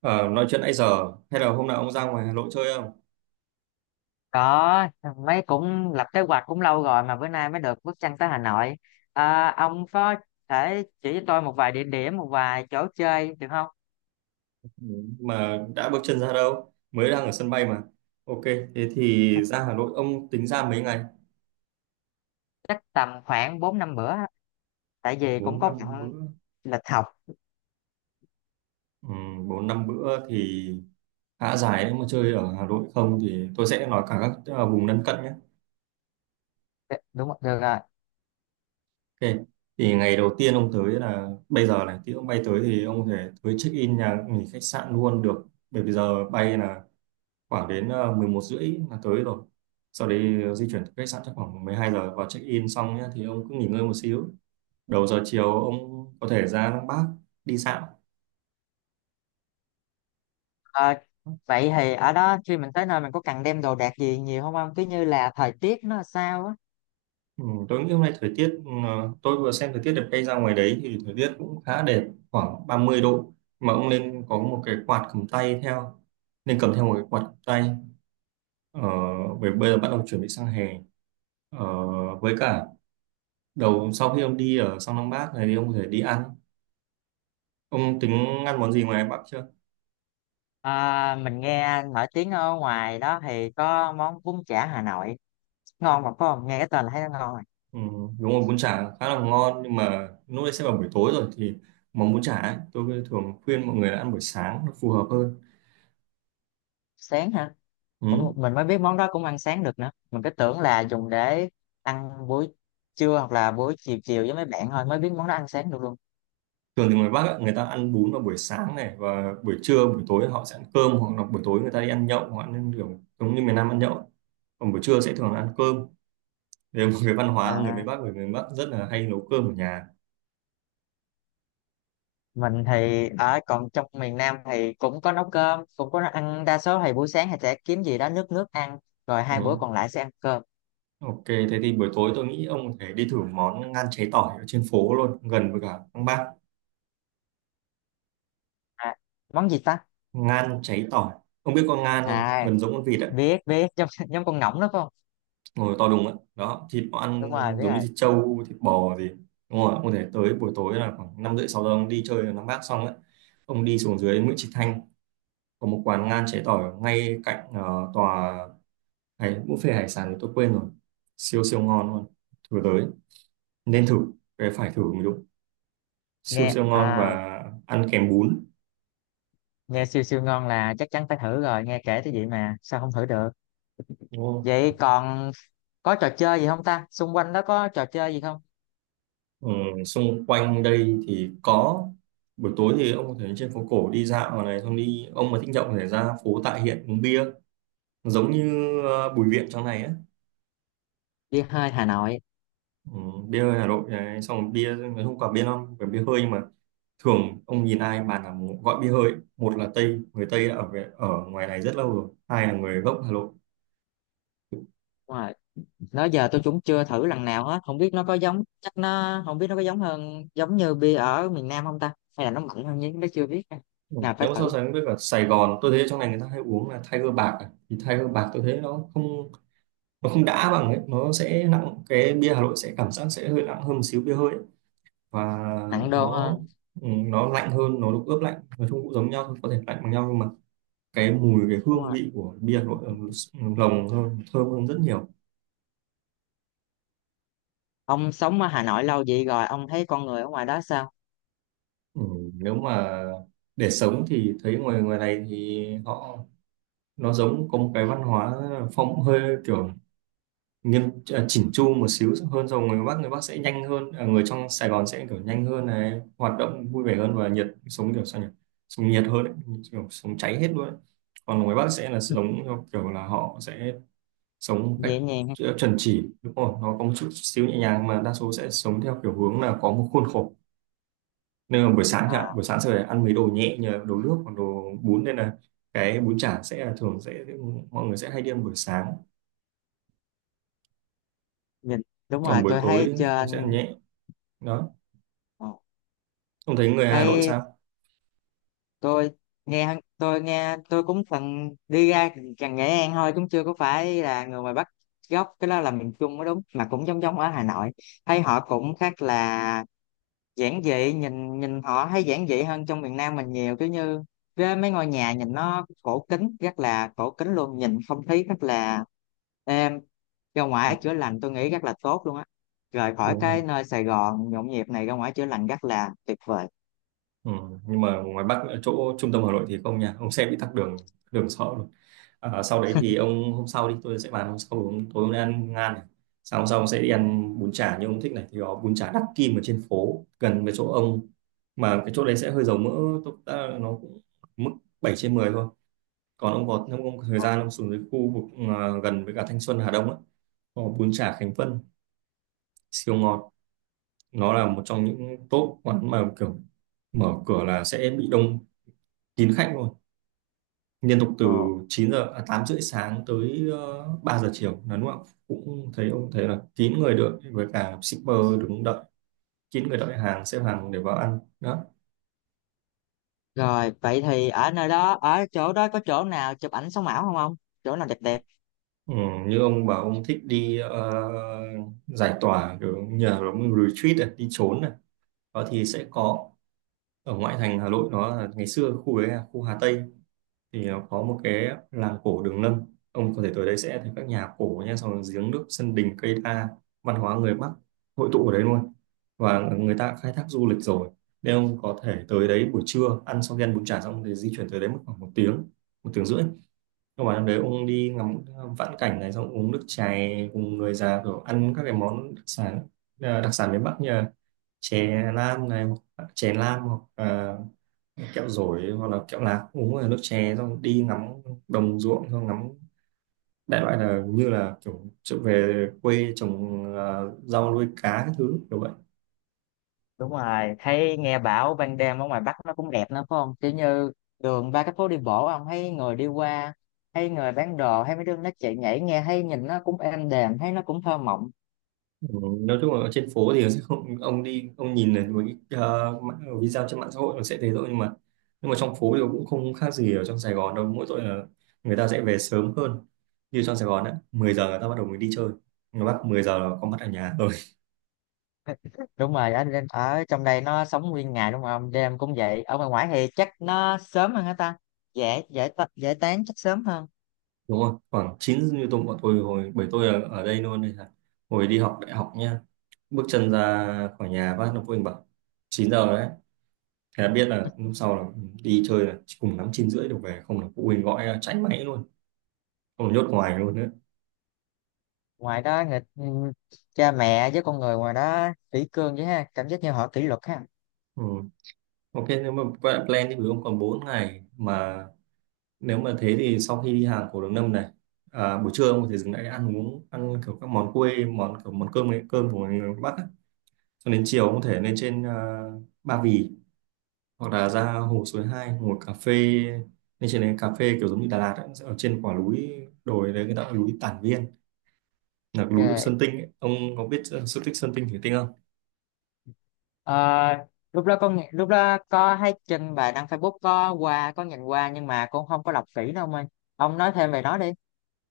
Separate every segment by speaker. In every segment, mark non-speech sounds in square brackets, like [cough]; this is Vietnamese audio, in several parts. Speaker 1: Ờ, nói chuyện nãy giờ hay là hôm nào ông ra ngoài Hà Nội chơi không?
Speaker 2: Có. Mấy cũng lập kế hoạch cũng lâu rồi mà bữa nay mới được bước chân tới Hà Nội. À, ông có thể chỉ cho tôi một vài địa điểm, một vài chỗ chơi được không?
Speaker 1: Ừ, mà đã bước chân ra đâu? Mới đang ở sân bay mà. Ok, thế thì ra Hà Nội ông tính ra mấy ngày?
Speaker 2: Chắc tầm khoảng 4 5 bữa, tại vì cũng
Speaker 1: bốn
Speaker 2: có
Speaker 1: năm
Speaker 2: bận
Speaker 1: bữa.
Speaker 2: lịch học.
Speaker 1: Ừ, 4 5 bữa thì khá dài đấy, mà chơi ở Hà Nội không thì tôi sẽ nói cả các vùng lân cận nhé.
Speaker 2: Đúng rồi, được rồi.
Speaker 1: Ok. Thì ngày đầu tiên ông tới là bây giờ này, tí ông bay tới thì ông có thể tới check in nhà nghỉ khách sạn luôn được. Bởi vì giờ bay là khoảng đến 11 rưỡi là tới rồi, sau đấy di chuyển tới khách sạn chắc khoảng 12 giờ vào check in xong nhé, thì ông cứ nghỉ ngơi một xíu. Đầu giờ chiều ông có thể ra Lăng Bác đi dạo.
Speaker 2: À, vậy thì ở đó khi mình tới nơi mình có cần đem đồ đạc gì nhiều không ông, cứ như là thời tiết nó sao á?
Speaker 1: Ừ, tôi nghĩ hôm nay thời tiết tôi vừa xem thời tiết đẹp, cây ra ngoài đấy thì thời tiết cũng khá đẹp, khoảng 30 độ. Mà ông nên có một cái quạt cầm tay theo, nên cầm theo một cái quạt cầm tay. ờ, Bởi bây giờ bắt đầu chuẩn bị sang hè. ờ, với cả đầu sau khi ông đi ở sang Lăng Bác này thì ông có thể đi ăn. Ông tính ăn món gì ngoài Bắc chưa?
Speaker 2: À, mình nghe nổi tiếng ở ngoài đó thì có món bún chả Hà Nội ngon, mà có nghe cái tên là thấy nó ngon rồi.
Speaker 1: Ừ, đúng rồi, bún chả khá là ngon, nhưng mà lúc đấy sẽ vào buổi tối rồi thì món bún chả ấy, tôi thường khuyên mọi người là ăn buổi sáng nó phù hợp hơn.
Speaker 2: Sáng hả? Cũng
Speaker 1: Ừ.
Speaker 2: mình mới biết món đó cũng ăn sáng được nữa, mình cứ tưởng là dùng để ăn buổi trưa hoặc là buổi chiều chiều với mấy bạn, thôi mới biết món đó ăn sáng được luôn.
Speaker 1: Thường thì người Bắc ấy, người ta ăn bún vào buổi sáng này, và buổi trưa buổi tối họ sẽ ăn cơm, hoặc là buổi tối người ta đi ăn nhậu hoặc ăn kiểu giống như miền Nam ăn nhậu ấy. Còn buổi trưa sẽ thường là ăn cơm. Đấy là một cái văn hóa của người miền
Speaker 2: À,
Speaker 1: Bắc, người miền Bắc rất là hay nấu cơm ở nhà.
Speaker 2: mình thì ở còn trong miền Nam thì cũng có nấu cơm cũng có ăn, đa số thì buổi sáng thì sẽ kiếm gì đó nước nước ăn, rồi hai bữa
Speaker 1: Ừ.
Speaker 2: còn lại sẽ ăn cơm.
Speaker 1: Ok, thế thì buổi tối tôi nghĩ ông có thể đi thử món ngan cháy tỏi ở trên phố luôn, gần với cả Lăng Bác.
Speaker 2: À, món gì ta?
Speaker 1: Ngan cháy tỏi, ông biết con ngan không,
Speaker 2: À,
Speaker 1: gần giống con vịt á.
Speaker 2: biết biết, giống [laughs] giống con ngỗng đó phải không?
Speaker 1: Ngồi to đùng á, đó thịt nó
Speaker 2: Đúng
Speaker 1: ăn
Speaker 2: rồi, biết
Speaker 1: giống như
Speaker 2: rồi.
Speaker 1: thịt trâu thịt bò gì. Đúng rồi, ông thể tới buổi tối là khoảng năm rưỡi sáu giờ, ông đi chơi ở Nam Bác xong ấy, ông đi xuống dưới Nguyễn Trí Thanh có một quán ngan cháy tỏi ngay cạnh tòa hải buffet hải sản thì tôi quên rồi. Siêu siêu ngon luôn. Thử tới. Nên thử. Cái phải thử mới đúng. Siêu
Speaker 2: Nghe
Speaker 1: siêu ngon,
Speaker 2: à?
Speaker 1: và ăn kèm bún.
Speaker 2: Nghe siêu siêu ngon là chắc chắn phải thử rồi, nghe kể tới vậy mà sao không thử được.
Speaker 1: Đúng không?
Speaker 2: Vậy còn có trò chơi gì không ta, xung quanh đó có trò chơi gì không?
Speaker 1: Ừ, xung quanh đây thì có buổi tối thì ông có thể lên trên phố cổ đi dạo ở này, xong đi, ông mà thích nhậu có thể ra phố Tạ Hiện uống bia, giống như Bùi Viện trong này á.
Speaker 2: Đi hơi Hà Nội.
Speaker 1: Ừ, bia hơi Hà Nội đấy. Xong rồi bia nói không quả bia non phải bia hơi, nhưng mà thường ông nhìn ai bàn là gọi bia hơi, một là Tây, người Tây đã ở về, ở ngoài này rất lâu rồi, hai là người gốc Hà Nội.
Speaker 2: Đúng rồi, đó giờ tôi cũng chưa thử lần nào hết, không biết nó có giống, chắc nó, không biết nó có giống hơn giống như bia ở miền Nam không ta, hay là nó mạnh hơn nhưng nó chưa biết.
Speaker 1: Ừ.
Speaker 2: Nào phải
Speaker 1: Nếu mà so
Speaker 2: thử.
Speaker 1: sánh với cả Sài Gòn, tôi thấy trong này người ta hay uống là Tiger bạc à. Thì Tiger bạc tôi thấy nó không, nó không đã bằng ấy, nó sẽ nặng, cái bia Hà Nội sẽ cảm giác sẽ hơi nặng hơn một xíu, bia hơi ấy. Và
Speaker 2: Nặng đô
Speaker 1: nó
Speaker 2: hơn.
Speaker 1: nó lạnh hơn, nó được ướp lạnh, nói chung cũng giống nhau thôi, có thể lạnh bằng nhau nhưng mà cái mùi, cái
Speaker 2: Đúng
Speaker 1: hương
Speaker 2: rồi,
Speaker 1: vị của bia Hà Nội lồng hơn, thơm hơn rất nhiều.
Speaker 2: ông sống ở Hà Nội lâu vậy rồi ông thấy con người ở ngoài đó sao?
Speaker 1: Ừ, nếu mà để sống thì thấy ngoài ngoài này thì họ, nó giống có một cái văn hóa phong hơi kiểu nghiêm, à, chỉnh chu một xíu hơn. Rồi người Bắc sẽ nhanh hơn, à, người trong Sài Gòn sẽ kiểu nhanh hơn này, hoạt động vui vẻ hơn và nhiệt, sống kiểu sao nhỉ, sống nhiệt hơn ấy, kiểu sống cháy hết luôn ấy. Còn ngoài Bắc sẽ là
Speaker 2: [laughs]
Speaker 1: giống theo kiểu là họ sẽ sống một cách
Speaker 2: Dễ nhàng ha?
Speaker 1: chuẩn chỉ, đúng không? Nó có một chút xíu nhẹ nhàng, mà đa số sẽ sống theo kiểu hướng là có một khuôn khổ. Nên là buổi sáng chẳng
Speaker 2: À,
Speaker 1: hạn, buổi sáng sẽ phải ăn mấy đồ nhẹ như là đồ nước hoặc đồ bún, nên là cái bún chả sẽ là thường sẽ mọi người sẽ hay đi ăn buổi sáng.
Speaker 2: nhìn đúng
Speaker 1: Còn
Speaker 2: rồi,
Speaker 1: buổi
Speaker 2: tôi thấy
Speaker 1: tối thì sẽ ăn
Speaker 2: trên,
Speaker 1: nhẹ. Đó,
Speaker 2: ờ,
Speaker 1: không thấy người Hà Nội
Speaker 2: thấy
Speaker 1: sao.
Speaker 2: tôi, nghe tôi nghe tôi cũng từng đi ra gần Nghệ An thôi, cũng chưa có phải là người ngoài Bắc gốc, cái đó là miền Trung mới đúng, mà cũng giống giống ở Hà Nội. Thấy họ cũng khác, là giản dị, nhìn nhìn họ thấy giản dị hơn trong miền Nam mình nhiều, cứ như cái mấy ngôi nhà nhìn nó cổ kính, rất là cổ kính luôn, nhìn không khí rất là êm, ra
Speaker 1: Ừ,
Speaker 2: ngoài chữa lành tôi nghĩ rất là tốt luôn á. Rời khỏi
Speaker 1: đúng rồi.
Speaker 2: cái nơi Sài Gòn nhộn nhịp này ra ngoài chữa lành rất là tuyệt vời.
Speaker 1: Ừ, nhưng mà ngoài Bắc ở chỗ trung tâm Hà Nội thì không nha ông, xe bị tắc đường, đường sợ luôn. À, sau đấy thì ông hôm sau đi tôi sẽ bàn, hôm sau ông, tối ông đi ăn ngan này. Sau hôm sau ông sẽ đi ăn bún chả như ông thích này, thì có bún chả Đắc Kim ở trên phố gần với chỗ ông, mà cái chỗ đấy sẽ hơi dầu mỡ. Tốt, à, nó cũng mức 7 trên 10 thôi. Còn ông có, nếu ông có thời gian, ông xuống dưới khu vực, à, gần với cả Thanh Xuân Hà Đông á, có bún chả Khánh Vân siêu ngọt. Nó là một trong những top quán mà kiểu mở cửa là sẽ bị đông kín khách luôn. Liên tục từ
Speaker 2: Ờ.
Speaker 1: 9 giờ, à, 8 rưỡi sáng tới 3 giờ chiều là đúng không? Ạ? Cũng thấy ông thấy là kín người đợi với cả shipper đứng đợi, kín người đợi hàng, xếp hàng để vào ăn đó.
Speaker 2: Rồi, vậy thì ở nơi đó, ở chỗ đó có chỗ nào chụp ảnh sống ảo không ông? Chỗ nào đẹp đẹp?
Speaker 1: Ừ, như ông bảo ông thích đi, giải tỏa kiểu nhờ nó retreat này, đi trốn này, đó thì sẽ có ở ngoại thành Hà Nội, nó là ngày xưa khu đấy là khu Hà Tây, thì nó có một cái làng cổ Đường Lâm. Ông có thể tới đấy sẽ thấy các nhà cổ nha, xong rồi giếng nước sân đình cây đa, văn hóa người Bắc hội tụ ở đấy luôn, và người ta khai thác du lịch rồi. Nên ông có thể tới đấy buổi trưa, ăn xong khi ăn bún chả xong thì di chuyển tới đấy mất khoảng 1 tiếng, 1 tiếng rưỡi. Nhưng mà đấy ông đi ngắm vãn cảnh này, xong uống nước chè cùng người già rồi ăn các cái món đặc sản, à, đặc sản miền Bắc như là chè lam này, chè lam hoặc à, kẹo dổi hoặc là kẹo lạc, uống là nước chè, xong đi ngắm đồng ruộng, xong ngắm, đại loại là như là kiểu trở về quê trồng à, rau nuôi cá các thứ kiểu vậy.
Speaker 2: Đúng rồi, thấy nghe bảo ban đêm ở ngoài Bắc nó cũng đẹp nữa phải không, kiểu như đường, ba cái phố đi bộ ông, thấy người đi qua, thấy người bán đồ, thấy mấy đứa nó chạy nhảy, nghe thấy nhìn nó cũng êm đềm, thấy nó cũng thơ mộng.
Speaker 1: Ừ, nói chung là ở trên phố thì [laughs] sẽ không, ông đi ông nhìn là một cái video trên mạng xã hội nó sẽ thế thôi, nhưng mà trong phố thì cũng không khác gì ở trong Sài Gòn đâu, mỗi tội là người ta sẽ về sớm hơn. Như trong Sài Gòn á, 10 giờ người ta bắt đầu mới đi chơi, người Bắc 10 giờ là có mặt ở nhà.
Speaker 2: Đúng rồi, ở trong đây nó sống nguyên ngày đúng không, đêm cũng vậy, ở ngoài ngoài thì chắc nó sớm hơn hả ta, dễ dễ ta- dễ tán chắc sớm hơn.
Speaker 1: Đúng rồi, khoảng chín, như bọn tôi hồi bởi tôi ở đây luôn, đây là hồi đi học đại học nha, bước chân ra khỏi nhà phát nó phụ huynh bảo 9 giờ rồi đấy, thế là biết là hôm sau là đi chơi là chỉ cùng lắm 9 rưỡi được về, không là phụ huynh gọi là cháy máy luôn, không là nhốt ngoài luôn nữa.
Speaker 2: Ngoài đó người, cha mẹ với con người ngoài đó kỷ cương vậy ha, cảm giác như họ kỷ luật ha.
Speaker 1: Ừ. Ok, nếu mà quay lại plan thì ví dụ ông còn 4 ngày mà, nếu mà thế thì sau khi đi hàng cổ Đường Lâm này, à, buổi trưa ông có thể dừng lại ăn uống, ăn kiểu các món quê món kiểu món cơm, cơm của người Bắc á. Cho đến chiều ông có thể lên trên, à, Ba Vì hoặc là ra hồ Suối Hai, hồ cà phê, nên trên đấy cà phê kiểu giống như Đà Lạt ấy, sẽ ở trên quả núi đồi đấy, người ta gọi là núi Tản Viên, là cái núi Sơn
Speaker 2: Okay.
Speaker 1: Tinh ấy. Ông có biết sự tích Sơn Tinh Thủy Tinh không?
Speaker 2: Ờ, lúc đó có thấy trên bài đăng Facebook, có qua có nhìn qua nhưng mà con không có đọc kỹ đâu ông ơi, ông nói thêm về nó đi.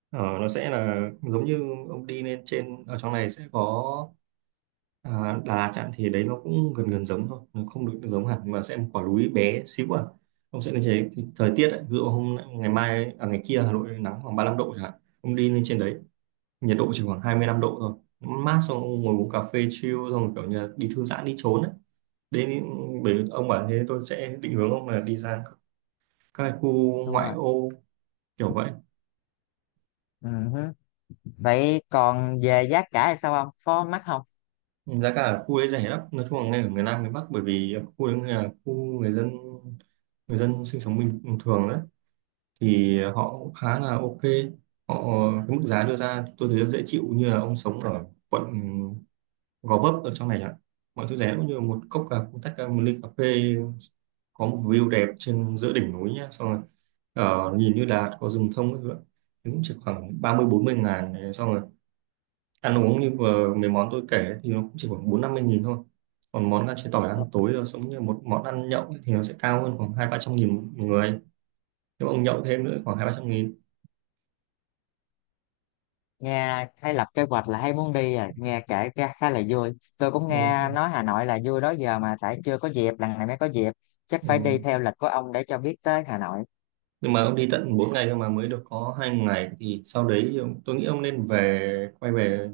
Speaker 1: Ờ, nó sẽ là giống như ông đi lên trên, ở trong này sẽ có, à, Đà Lạt chẳng thì đấy nó cũng gần gần giống thôi, nó không được giống hẳn, mà sẽ một quả núi bé xíu. À, ông sẽ lên trên đấy thì thời tiết ấy, ví dụ hôm ngày mai à, ngày kia Hà Nội nắng khoảng 35 độ chẳng hạn, ông đi lên trên đấy nhiệt độ chỉ khoảng 25 độ thôi. Mát, xong ông ngồi uống cà phê chill xong rồi kiểu như là đi thư giãn đi trốn ấy. Đến những, bởi vì ông bảo thế tôi sẽ định hướng ông là đi ra các cái khu
Speaker 2: Đúng
Speaker 1: ngoại
Speaker 2: rồi.
Speaker 1: ô kiểu vậy.
Speaker 2: Ừ hứ. Vậy còn về giá cả thì sao, ông có mắc không?
Speaker 1: Giá cả ở khu đấy rẻ lắm, nói chung là ngay ở miền Nam miền Bắc, bởi vì khu đấy là khu người dân, người dân sinh sống bình thường đấy, thì họ cũng khá là ok, họ cái mức giá đưa ra thì tôi thấy dễ chịu, như là ông sống ở quận Gò Vấp ở trong này chẳng hạn, mọi thứ rẻ, cũng như một cốc cà một tách cà, một ly cà phê có một view đẹp trên giữa đỉnh núi nhá, xong rồi nhìn như là có rừng thông các thứ ạ. Thì cũng chỉ khoảng 30 40 ngàn này. Xong rồi ăn uống như vừa mấy món tôi kể ấy, thì nó cũng chỉ khoảng 40 50 nghìn thôi. Còn món ăn chế tỏi ăn tối rồi giống như một món ăn nhậu ấy, thì nó sẽ cao hơn khoảng 200 300 nghìn một người, nếu ông nhậu thêm nữa khoảng 200 300 nghìn.
Speaker 2: Nghe hay lập kế hoạch là hay muốn đi à, nghe kể ra khá là vui, tôi cũng
Speaker 1: Ừ.
Speaker 2: nghe nói Hà Nội là vui đó giờ mà, tại chưa có dịp, lần này mới có dịp. Chắc phải đi
Speaker 1: Ừ,
Speaker 2: theo lịch của ông để cho biết tới Hà Nội.
Speaker 1: nhưng mà ông đi tận 4 ngày cơ mà mới được có 2 ngày thì sau đấy thì ông, tôi nghĩ ông nên về, quay về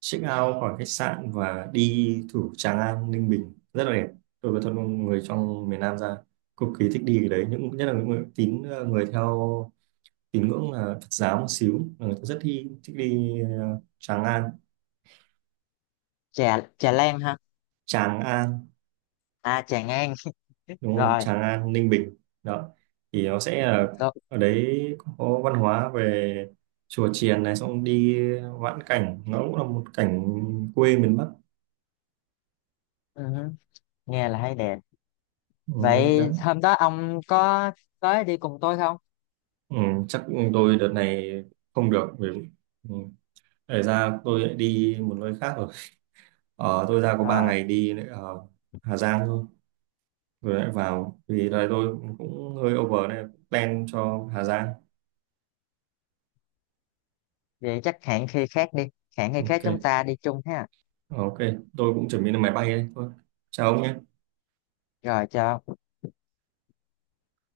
Speaker 1: check out khỏi khách sạn và đi thủ Tràng An Ninh Bình rất là đẹp. Tôi có thân người trong miền Nam ra cực kỳ thích đi cái đấy, những nhất là những người tín, người theo tín ngưỡng là Phật giáo một xíu là người ta rất thích đi Tràng An,
Speaker 2: Chè chè len ha?
Speaker 1: Tràng An.
Speaker 2: À, chè ngang. [laughs]
Speaker 1: Đúng rồi,
Speaker 2: Rồi.
Speaker 1: Tràng An Ninh Bình. Đó, thì nó sẽ là
Speaker 2: Tôi,
Speaker 1: ở đấy có văn hóa về chùa chiền này, xong đi vãn cảnh nó cũng là một cảnh quê miền Bắc.
Speaker 2: ừ, nghe là thấy đẹp.
Speaker 1: Ừ, đó.
Speaker 2: Vậy hôm đó ông có tới đi cùng tôi không?
Speaker 1: Ừ, chắc tôi đợt này không được vì ừ, để ra tôi lại đi một nơi khác rồi. Tôi ra có 3
Speaker 2: Ờ,
Speaker 1: ngày đi lại ở Hà Giang thôi, rồi lại vào vì đợt này tôi cũng hơi over nên plan cho Hà Giang.
Speaker 2: vậy chắc hẹn khi khác đi, hẹn khi khác chúng
Speaker 1: Ok.
Speaker 2: ta đi chung ha.
Speaker 1: Ờ, ok, tôi cũng chuẩn bị lên máy bay đây thôi, chào ông nhé
Speaker 2: Rồi, chào ông.